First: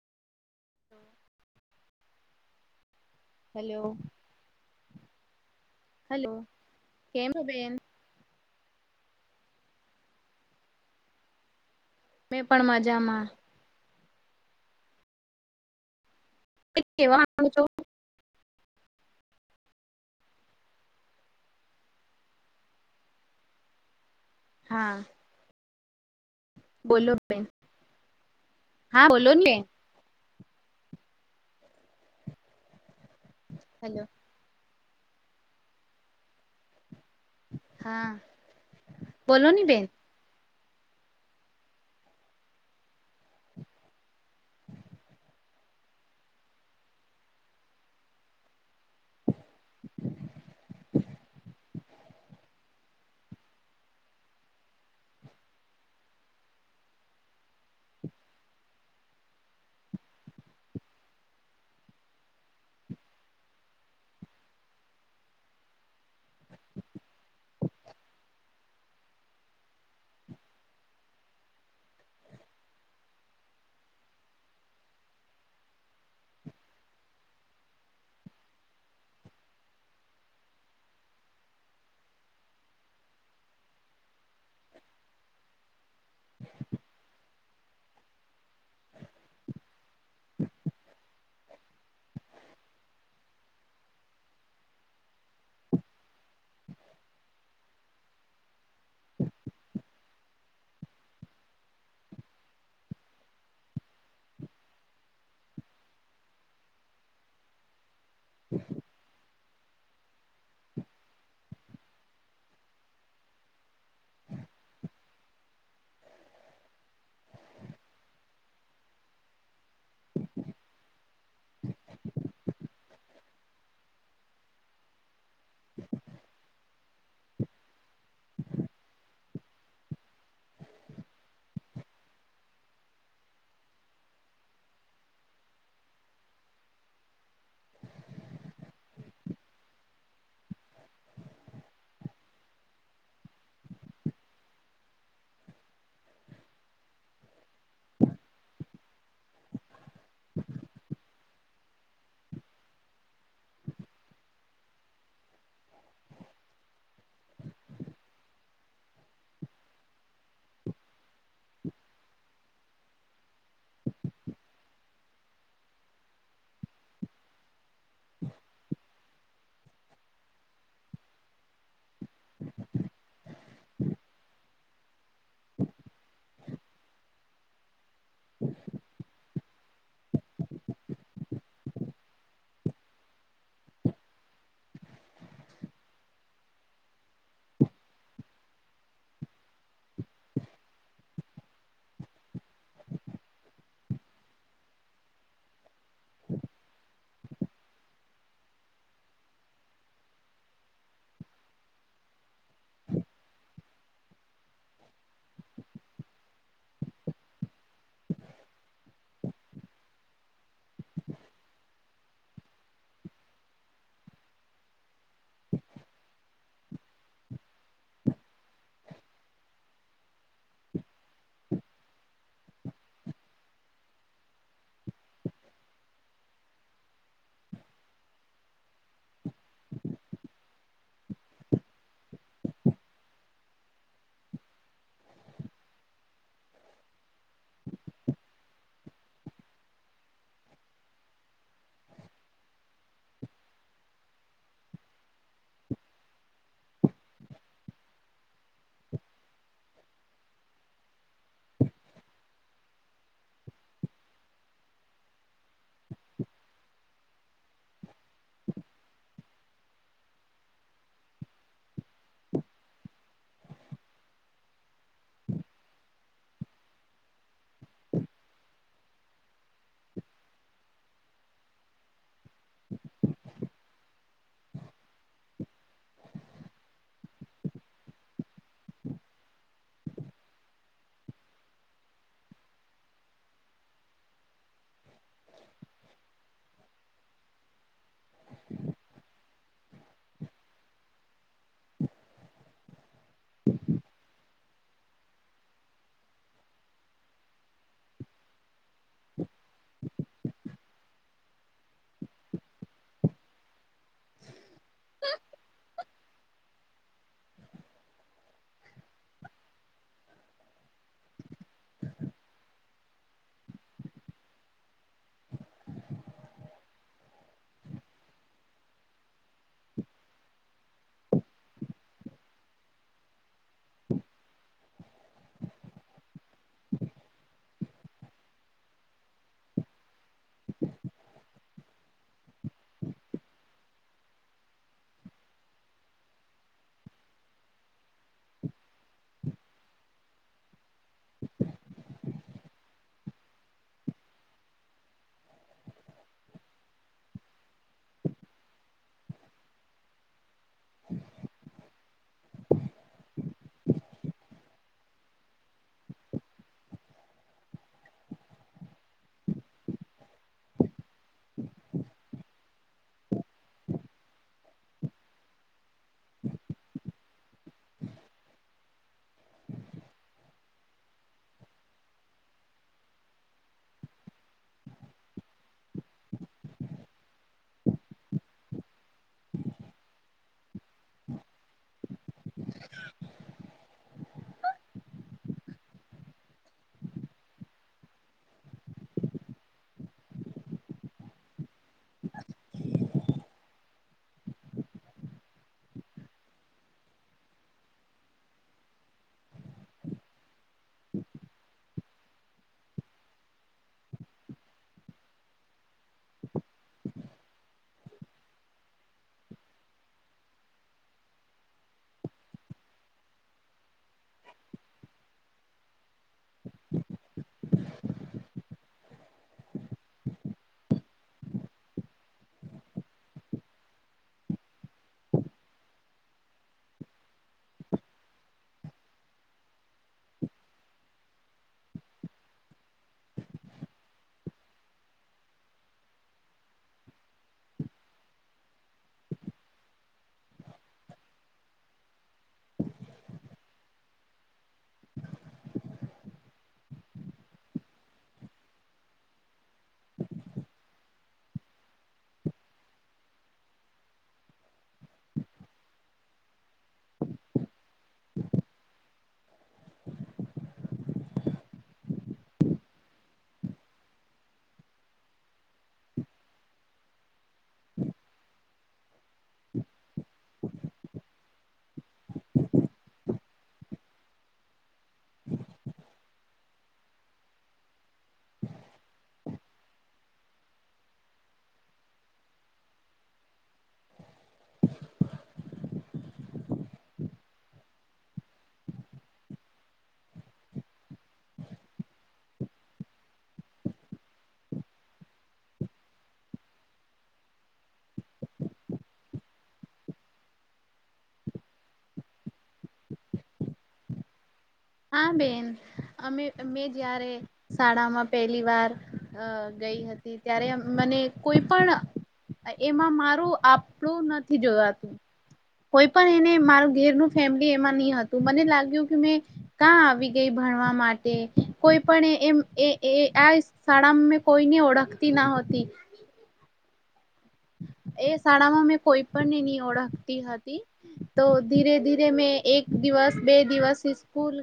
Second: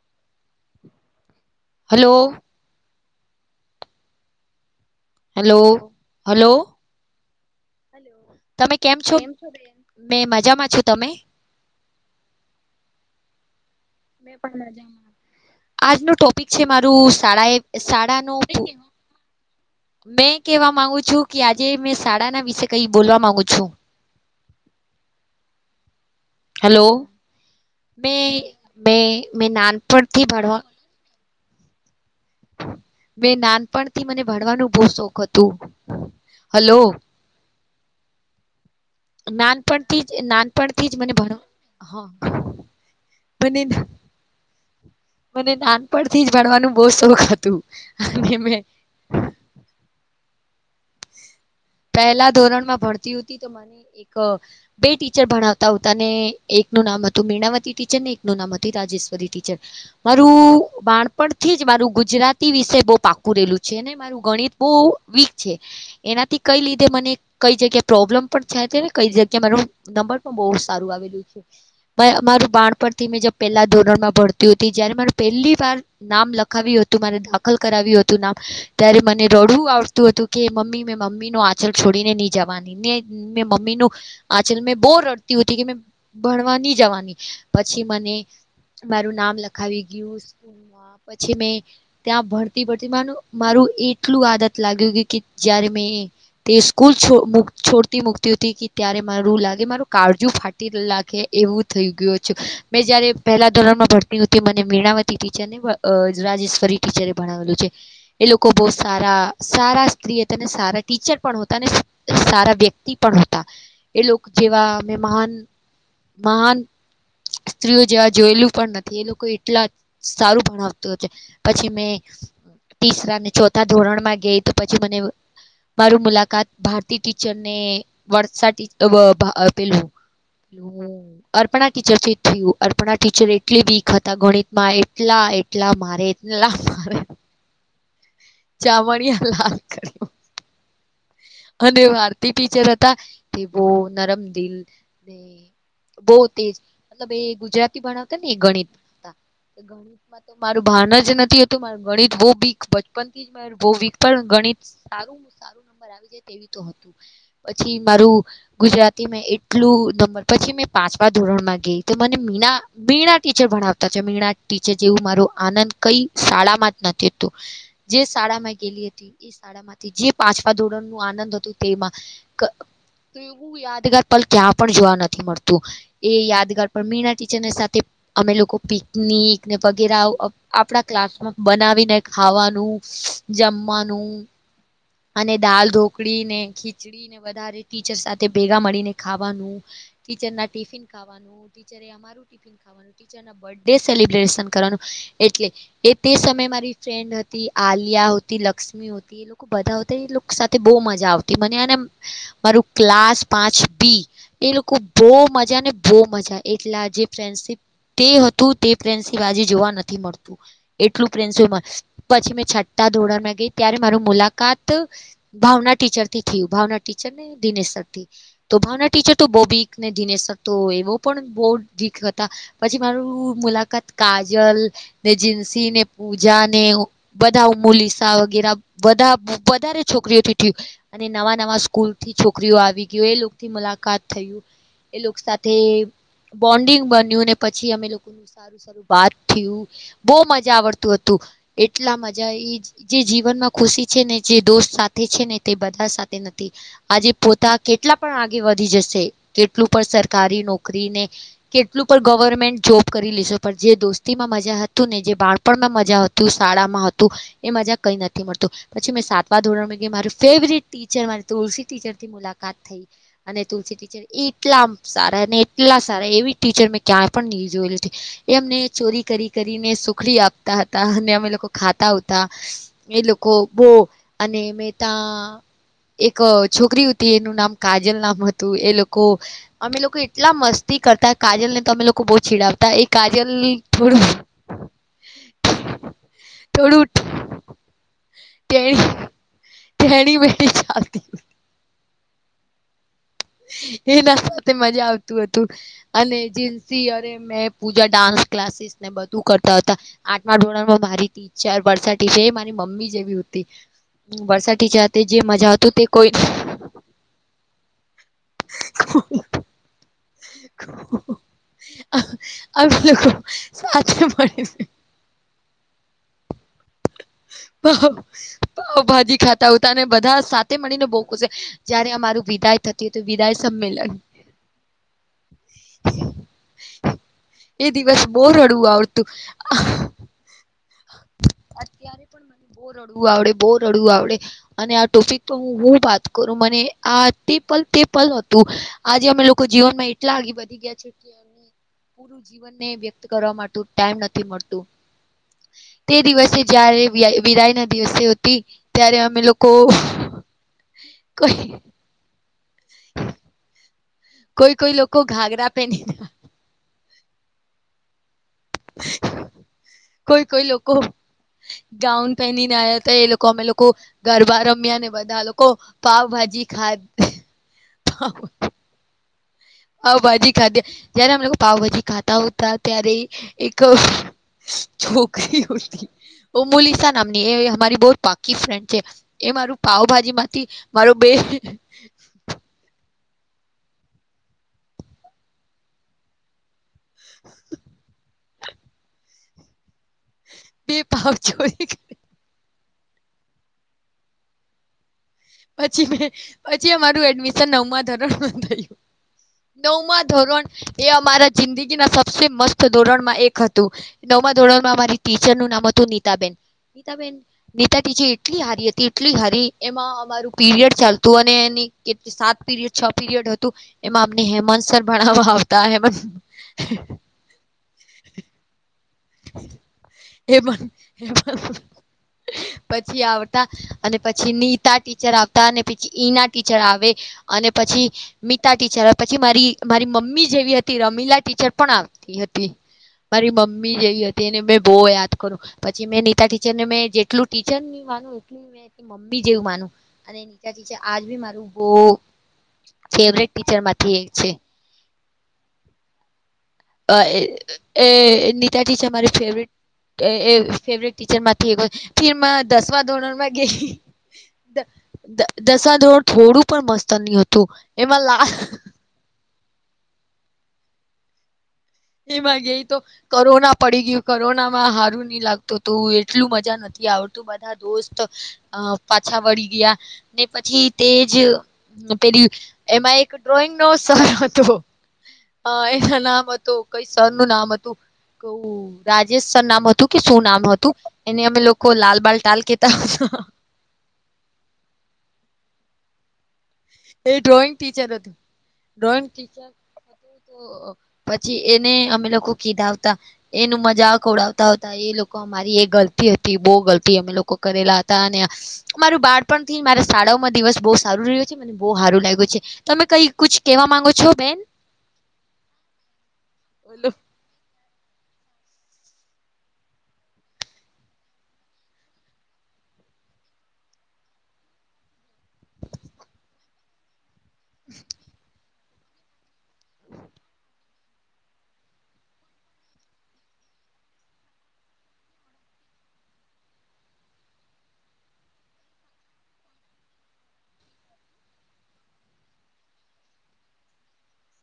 [inaudible] Hello. Hello. Hello hello. કેમ બેેન? તમે કેમ છો? મેં મજામાં છું. તમે? મેં પણ મજામાં. મેં પણ મજામાં. આજનું ટોપિક છે મારું કેવા માંગુ શાળાએ છો શાળાનો [unintelligible] મેં કહેવા માંગુ છું કે આજે મેં શાળાના વિશે કંઈ બોલવા માંગુ છું. હા. હલો બોલો બેન. મેં મે હા બોલો ને મેં બેન નાનપણથી ભણવા મેં હેલો નાનપણથી મને ભણવાનું બહુ શોખ હતું. હલો. હા. બોલો ની બેન નાનપણથી જ નાન પણથી જ મને ભણવા ભણીને [unintelligible] મને નાનપણથી જ ભણવાનું બહુ શોખ હતું અને મેં [inaudible] પહેલા ધોરણમાં ભણતી હતી તો મને એક-બે ટીચર ભણાવતા હતા અને એક નું નામ હતું મીણાવતી ટીચર અને એકનું નામ હતું રાજેશ્વરી ટીચર મારું બાણપણથી જ મારું ગુજરાતી વિષય બહુ પાકું રહેલું છે ને મારું ગણિત બહુ વીક છે. એનાથી કઈ લીધે મને કઈ જગ્યા પ્રોબ્લેમ પણ છેને કઈ જગ્યામા નંબર પણ બહુ સારું આવેલું છે. મેં મારું બાળપણથી મેં પહેલા ધોરણમાં ભણતી હતી. જયારે મારે પહેલી વાર નામ લખાવ્યું હતું. મારે દાખલ કરાવ્યું હતું નામ ત્યારે મને રડવું આવતું હતું. કે મમ્મી મેં મમ્મીનો આંચલ છોડીને નહી જવાની મેં મમ્મીનો આંચલ મેં બહૂ રડતી. હતી કે મે ભણવાની જવાની પછી મને મારું નામ લખાવી ગયું સ્કૂલમાં પછી મે ત્યાં ભણતી ભણતી મા મારું એટલું આદત લાગ્યું કે જયારે મેં તે સ્કૂલ છોડતી મુકતી હતી ત્યારે મારું લાગે મારું કાળજુ ફાટી નાખે એવું થઈ ગયું છુ. મેં જયારે પહેલા ધોરણમાં ભરતી મને મીણાવતી ટીચરને રાજેેશ્વરી ટીચરે ભણાવેલું છે. એ લોકો બહુ સારાં સારાં સારાં ટીચર પણ હતા. સારાં વ્યક્તિ પણ હતા એ લોકો જેવા અ મહાન મહાન સ્ત્રીઓ જેવા જોયેલું પણ નથી. એ લોકો એટલા સારું ભણાવતા છે. પછી મેં તીસરા ને ચોથા ધોરણમાં ગઈ તો પછી મને મારૂ મુલાકાત ભારતીટીચરને વર્ષાટીચર પેલું અર્પણા ટીચરથી થયું. અર્પણા ટીચર એટલી વીક હતા ગણિતમાં એટલા એટલાં મારે એટલાં મારે ચામડીઓ લાલ કર્યું. અને ભારતી ટીચર હતા. એ બહુ નરમદિલને બહુ તેજ મતલબ એ ગુજરાતી ભણાવતા ને ગણિત ગણિતમાં તો મારું ભાન જ નથીતું મા ગણિત બહુ વીક બચપન થી જ મારૂ બહુ વીક પણ સારું સારું. આવી તે તો હતું પછી મારું ગુજરાતીમાં એટલું નંબર પછી મે પાંચમા ધોરણમાં ગઈ તો મને મીણા મીણા ટીચર ભણાવતા છે મીણા ટીચર જેવું મારો આનંદ કઈ શાળામાં જ નથીતું જે શાળામાં ગેલી હતી એ શાળામાં માથી જે પાંચ ધોરણ નું આનંદ હતું તેમાં તો એવું યાદગાર પલ ક્યાં પણ જોવા નથી મળતું એ યાદગાર મમ્મીના ટીચરની સાથે અમે લોકો પિકનિક વગેરે આપણા ક્લાસમાં બનાવીને ખાવાનું જમવાનું અને દાલ ઢોકળી ને ખીચડીને વધારે ટીચર સાથે ભેગા મળીને ખાવાનું ટીચરના ટિફિન ખાવાનું ટીચરે અમારું ટિફિન ખાવાનું ટીચરના બર્થડે સેલિબ્રેશન કરવાનું એટલે એ તે સમયે મારી ફ્રેન્ડ હતી આલિયા હતી લક્ષ્મી હતી એ લોકો બધા સાથે બહુ મજા આવતી મને અને મારું ક્લાસ પાંચ બી એ લોકો બહુ મજા ને બહુ મજા એટલા જે ફ્રેન્ડશીપ તે હતું તે ફ્રેન્ડશીપ આજે જોવા નથી મળતું એટલું ફ્રેન્ડશીમાં પછી મે છટા ધોરણમાં ગઈ ત્યારે મારુ મુલાકાત ભાવના ટીચર થી થયું ભાવના ટીચરને દિનેશ સર થી તો ભાવના ટીચર તો દિનેશ તો એવો પણ બહુ [unintelligible] હતા પછી મારું મુલાકાત કાજલ જીસીને પૂજા ને બધા ઉમલીસા વગેરે બધા વધારે છોકરીઓ થી થયું અને નવા નવા સ્કૂલ થી છોકરીઓ આવી ગયો એ લોકોથી મુલાકાત થઈ એ લોકો સાથે બોન્ડિંગ બન્યું ને પછી અમે લોકોનું સારું સારું વાત થયું બહુ મજા આવડતું હતું. એટલા મજા આઈ જે જીવન માં ખુશી છેને જે દોસ્ત સાથે છે ને તે બધા સાથે નથી આજે પોતા કેટલા પણ આગે વધી જ સે કેટલું પર સરકારી નોકરીને કેટલું પર ગવર્મેન્ટ જોબ કરી લેશે જે દોસ્તીમાં મજા હતું ને જે બાળપણમાં મજા હતું શાળામાં હતું એ મજા કઈ નથી મળતું પછી મેં સાતમા ધોરણ મારી ફેવરટ ટીચર મારી તુલસી ટીચરથી મુલાકાત થઈ અને તુલસી એટલા સારા અને એટલા સારા એવી ટીચર મેં ક્યા પણ નહી જોયેલી એમને ચોરી કરી કરીને સુખડી આપતા હતા અને અમે લોકો ખાતા ઉતા એ લોકો બો અને મે તા એક છોકરી ઉતી એનું નામ કાજલ નામ હતું એ લોકો અમે લોકો એટલા મસ્તી કરતા કાજલ ને તમે લોકો બો ચીડાવતા એ કાજલ થોડું થોડુ તે તેણી મેતે ચાલતી એના સાથે મજા આવતું હતું અને જીન્સી અરે મેં પૂજા ડાન્સ ક્લાસીસ ને બધું કરતા હતા આઠમા ધોરણમાં મારી ટીચર વરસા ટીચર છે મારી મમ્મી જેવી હતી વરસા ટીચર હતી જે મજા હતુ તે કોઈ [inaudible] આ આવી લોકો સાચા મળે છે [unintelligible] પાવ ભાજી ખાતા હો હતા અને બધા સાથે મળીને બોજ ખુંસ જયારે અમારું વિદાય થતી હતું વિદાય સમીલન એ દિવસ બો રડું આવડતું અત્યારે પણ મને બો રડવું આવડે બો રડવું આવડે અને આ ટોપિક તો હું હું વાત કરું મને આ તે પલ પલ હતું આજે અમે લોકો જીવનમાં એટલા આગી વધી ગયા છે કે પૂરું જીવનને વ્યક્ત કરવા માટે ટાઈમ નથી મળતું તે દિવસે જયારે વિયા વિદાયના દિવસે હતી ત્યારે અમે લોકો કોઈ [inaudible] કોઈ કોઈ લોકો ઘાગરા પેરીને કોઈ કોઈ લોકો ગાઉન પહેરીને આવ્યા હતા એ લોકો અમે લોકો ગરબા રમ્યા ને બધા લોકો પાવભાજી ખાધી પાાવભાજી ખાધ્ય જયારે અમે લોકો પાાવભાજી ખાતા ઉતા ત્યારે એક છોકરી ઉતી ઑમોલીસા નામની એ હમારી બો પાકી ફ્રેન્ડ છે એ મારું પાાવભાજી માંથી મારો બે [inaudible] [inaudible] બે ભાવ [unintelligible] પછી મેં પછી અમારું એડમિશન નવમાં ધોરણમા થયું નવમાં ધોરણ એ અમારા જિંદગીના સબસે મસ્ત ધોરણમાં એક હતું નવ મા ધોરણમાં અમારી ટીચરનું નામ હતું નીતા બેન નીતાબેન નીતા ટીજી એટલી હારી હતી એટલી હારી એમાં મારું પીરિયડ ચાલતું અને એની સાત પીરિયડ છ પીરિડ હતું એમાં અમને હેમાન્સ સર [inaudible] એ પણ એ પણ પછી આવતા અને પછી નીતા ટીચર આવતા અને પછી ઈના ટીચર આવે અને પછી મિતા ટીચર પછી મારી મારી મમ્મી જેવી હતી રમીલા ટીચર પણ આવતી તી મારી મમ્મ જેવી હતી એને મેં બહુ યાદ કરું પછી મેં નીતા ટીચર ને મેં જેટલું ટીચર [unintelligible] મમ્મી જેવું માનું અને નીતાજી છે આજ બી મારું બહ ફેવટ ટીચર માંથી એક છે. અ એ નીતાજી છે મારી ફેવરિટ અ એ ફેવરેટ ટીચર માંથી એકચ ફિર મા દસમા ધોરણ મા કે દ દ દશાધોરણ થોડું પણ મસ્ત ન હતું એમાં લા [inaudible] એમાં ગય તો કરોના પડી ગયું કરોના માં હારું નઈ લાગતું તો એટલું મજા નથી. યા આવતું બધા દોસ્ત અ પાછા વળી ગયા ને પછી તેજ પેલી એમાં એક ડ્રોઈંગ નો સર હતો હ એના નામ હત કઈ સરનું નામ હતું. રાજેશ સર નામ હતું કે શું નામ હતું એને અમે લોકો લાલબાલ ટાલ કેતા. હા [inaudible] હ [inaudible] એ ડ્રોઈંગ ટીચર હતું ડ્રોઈંગ ટીચર અ પછી એને અમે લોકો કીધતા એનું મજાક ઉડાવતા હતા એ એ લોકો અ મારી એ ગલતી હતી બહુ ગલતી અમે લોકો કરેલા હતા અને અમારું બાળપણ થી મારે સા શાળાઓ માં દિવસ બહુ સારું રહ્યો છે મને બહુ હારું લાગ્યું છે. તમે કઈ કુછ કેવા માંગો છો બેન? હા બેન અમે મેમે બોલો જ્યારે શાળામાં પહેલી વાર અ ગઈ હતી ત્યારે મને કોઈ પણ એમાં મારું આપણું નથી જોવાતું કોઈ પણ એને મારું ઘેરનું ફેમલી એમાં નેહતું હતું મને લાગ્યું કે મેં કાં આવી ગઈ ભણવા માટે કોઈ પણ એ એમ આ શાળામાં કોઈ ઓળખતી ના હોતી. હ [inaudible] એ શાળામાં મેં કોઈ પણ નહી ઓળખતી હતી તો ધીરે ધીરે મે એક દિવસ બે દિવસથી સ્કૂલ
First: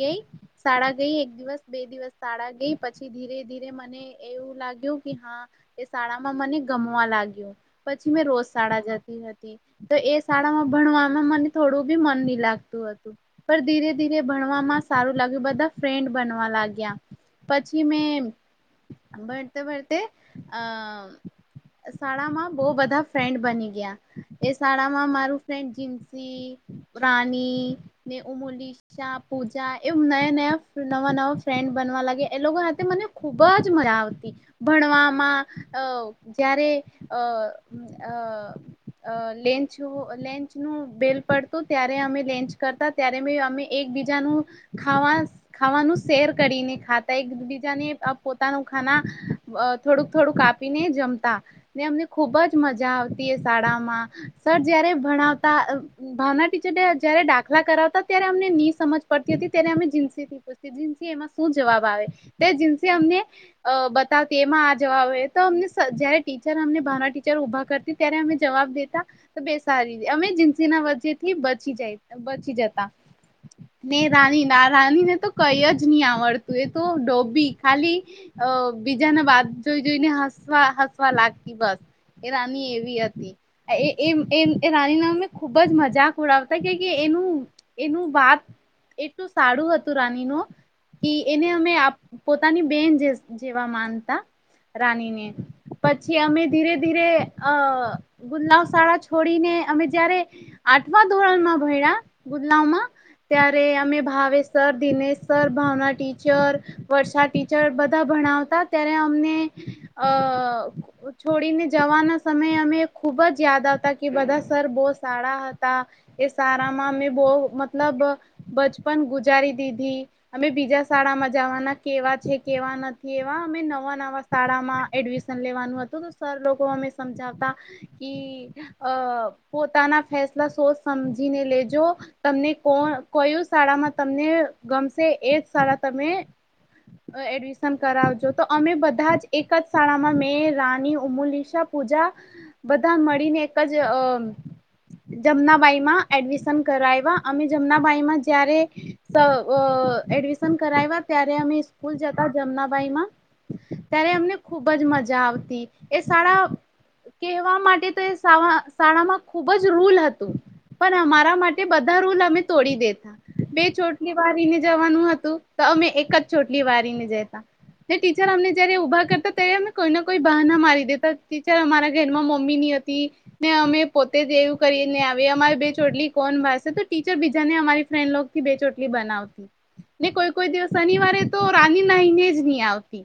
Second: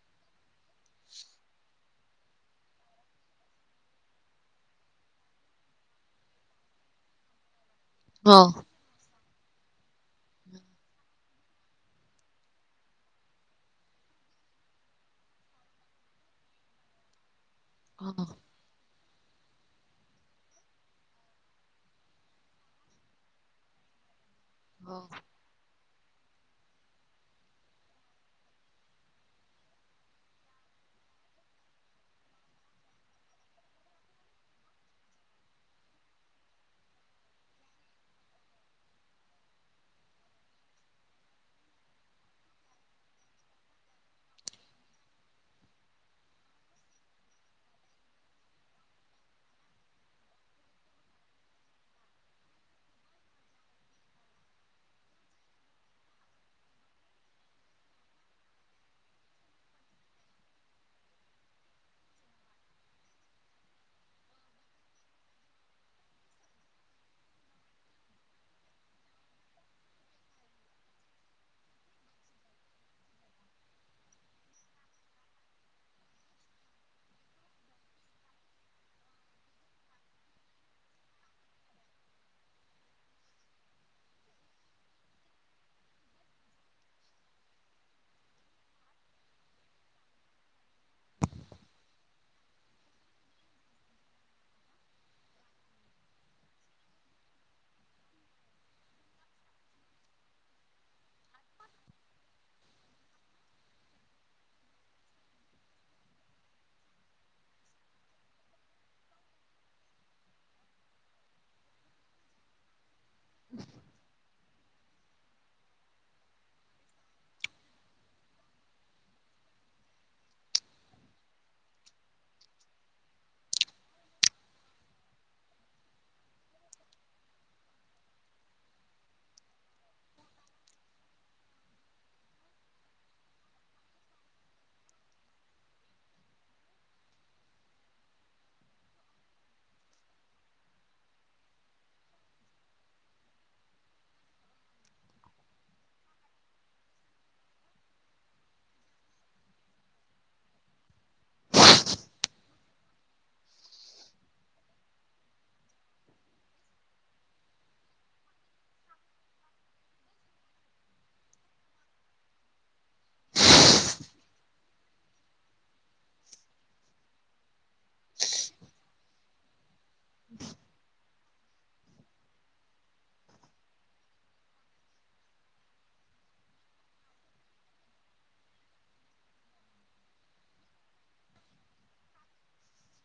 ગઈ શાળા ગઈ એક દિવસ બે દિવસ સાળા ગઈ. પછી ધીરે ધીરે મને એવું લાગ્યું કે હા એ શાળામાં મને ગમવા લાગ્યું. પછી મે રોજ હા સાળા જતી. તો એ શાળામાં ભણવામાં મને થોડું બી મન ની લાગતું હતું પણ ધીરે ધીરે તે ભણવામાં સારું લાગ્યું બધા ફ્રેન્ડ બનવા લાગ્યા. પછી મે હા ભળતે ભળતે અ શાળામાં બો બધા ફ્રેન્ડ બની ગયા એ હા શાળામાં મારું ફ્રેન્ જ રાની ને ઉમલીશા પૂજા એવુ નયા નયા નવા નવા ફ્રેન્ડ બ નવા લાગી એ લોકો મને ખુબ જ મજા આવતી ભણવામાં અ જ્યારે અ અ લેનચું લેચ નું બેલ પડતું ત્યારે અમે લેચ કરતા ત્યારે મે અમે એકબીજા હૂ ખાવા ખાવાનું શેર કરીને ખાતા એકબીજાને આમ પોતાનું ખાના અ થોડુંક થોડુંક આપીને જમતા. ને એમને ખુબ જ મજા આવતી એ શાળામાં, સર જયારે ભણાવતા ભાવના ટીચર તે જયારે દાખલા કરાવતા ત્યારે અમને ત્યારે ની સમજ પડતી હતી ત્યારે અમે જીન્સી જીન્સી એમા શું જવા [unintelligible] તે દિવસે અમેને અ બતાવતી એમાં જવેતો હમને સજયતિ. જ્યારે અમને ભાવના ટીચર ઉભા કરતી ત્યારે અમે જવાબ દેતા બે સારી અમે જીન્સી ના વચેથી બચી જાય છે બચી જતા. ને રાની ના રાનીને તો કઈ જ નહી આવડતું એ તો ડોબી ખાલી અ બીજાને બાદ જોઈ જોઈને હસવા હસવા લાગતી બસ. એ રાની એવી હતી એ એ એ રાની ના અને ખુબ જ મજાક ઉડાવતા એનું [unintelligible] વાત એટલું [unintelligible] હતું રાની નુ એ એને અમે પોતાની બેન જેવા માનતા રાનીને. પછી અમે ધીરે ધીરે અ ગુદલાવ શાળા છોડીને અમે જયારે [unintelligible] ધોરણમાં [unintelligible] ગુદલાવમાં. ત્યારે અમે Bhavesh sir Dinesh sir Bhavna teacher Varsha teacher બધા ભણાવતા ત્યારે અમને અ છોડીને જવાના સમયે અમે ખુબ જ યાદ આવતા કે બધા સર બો સળા હતા એ સારામાં મેં બોહ મતલબ બચપન ગુજારી [unintelligible] અમે બીજા શાળામાં જવાના કેવા છે, કેવા નથી એવા અમે નવા નવા શાળા [inaudible] લેવા હતું સર લોકો અમે સમજાવતા કી પોતાના ફસ [unintelligible] સમજીને લેજો તમને [unintelligible] કયું શાળામાં તમને ગમશે એ એશાળા તમે એડમિશન કરાવજો તો અમે બધા જ એક જ શાળામાં મે એ રાની ઉમલીશા પૂજા બધા મળીને એક જ જમનાબાઈમાં એડમિશન કરાવ્યા અમે જમનાબાઈ માં જયારે ત વ એડમિશન કરાવ્યા ત્યારે અમે સ્કૂલ જતા જમનાભાઈ માં ત્યારે અમને ખુબ જ મજા આવતી એ [unintelligible] કેહવા માટે તો એ [unintelligible] શાળામાં ખુબ જ રૂલ હતું. પણ અમારા માટે બધા રૂલ અમે તોડી દેત બે ચોટલી વારીને જવાનું હતું તો અમે એક જ ચોટલી વારીને જતા. એ ટીચર અમને જયારે ઊભા કરતા તે [unintelligible] કોઈને કોઈ બહ ના મારી દેતા ટીચર અમારા ઘરમાં મમ્મી ની હતી ને અમે પોતે એવું કરી કે લે અવે અમારી બે ચોટલી કોણ બાનસે તો ટીચર બીજાને અમારી ફ્રેન્ડલોક થી બે ચોટલી બનાવતી. ને કોઈ કોઈ દિવસ શનિવારે તો રાની નહીને જ નહી આવતી.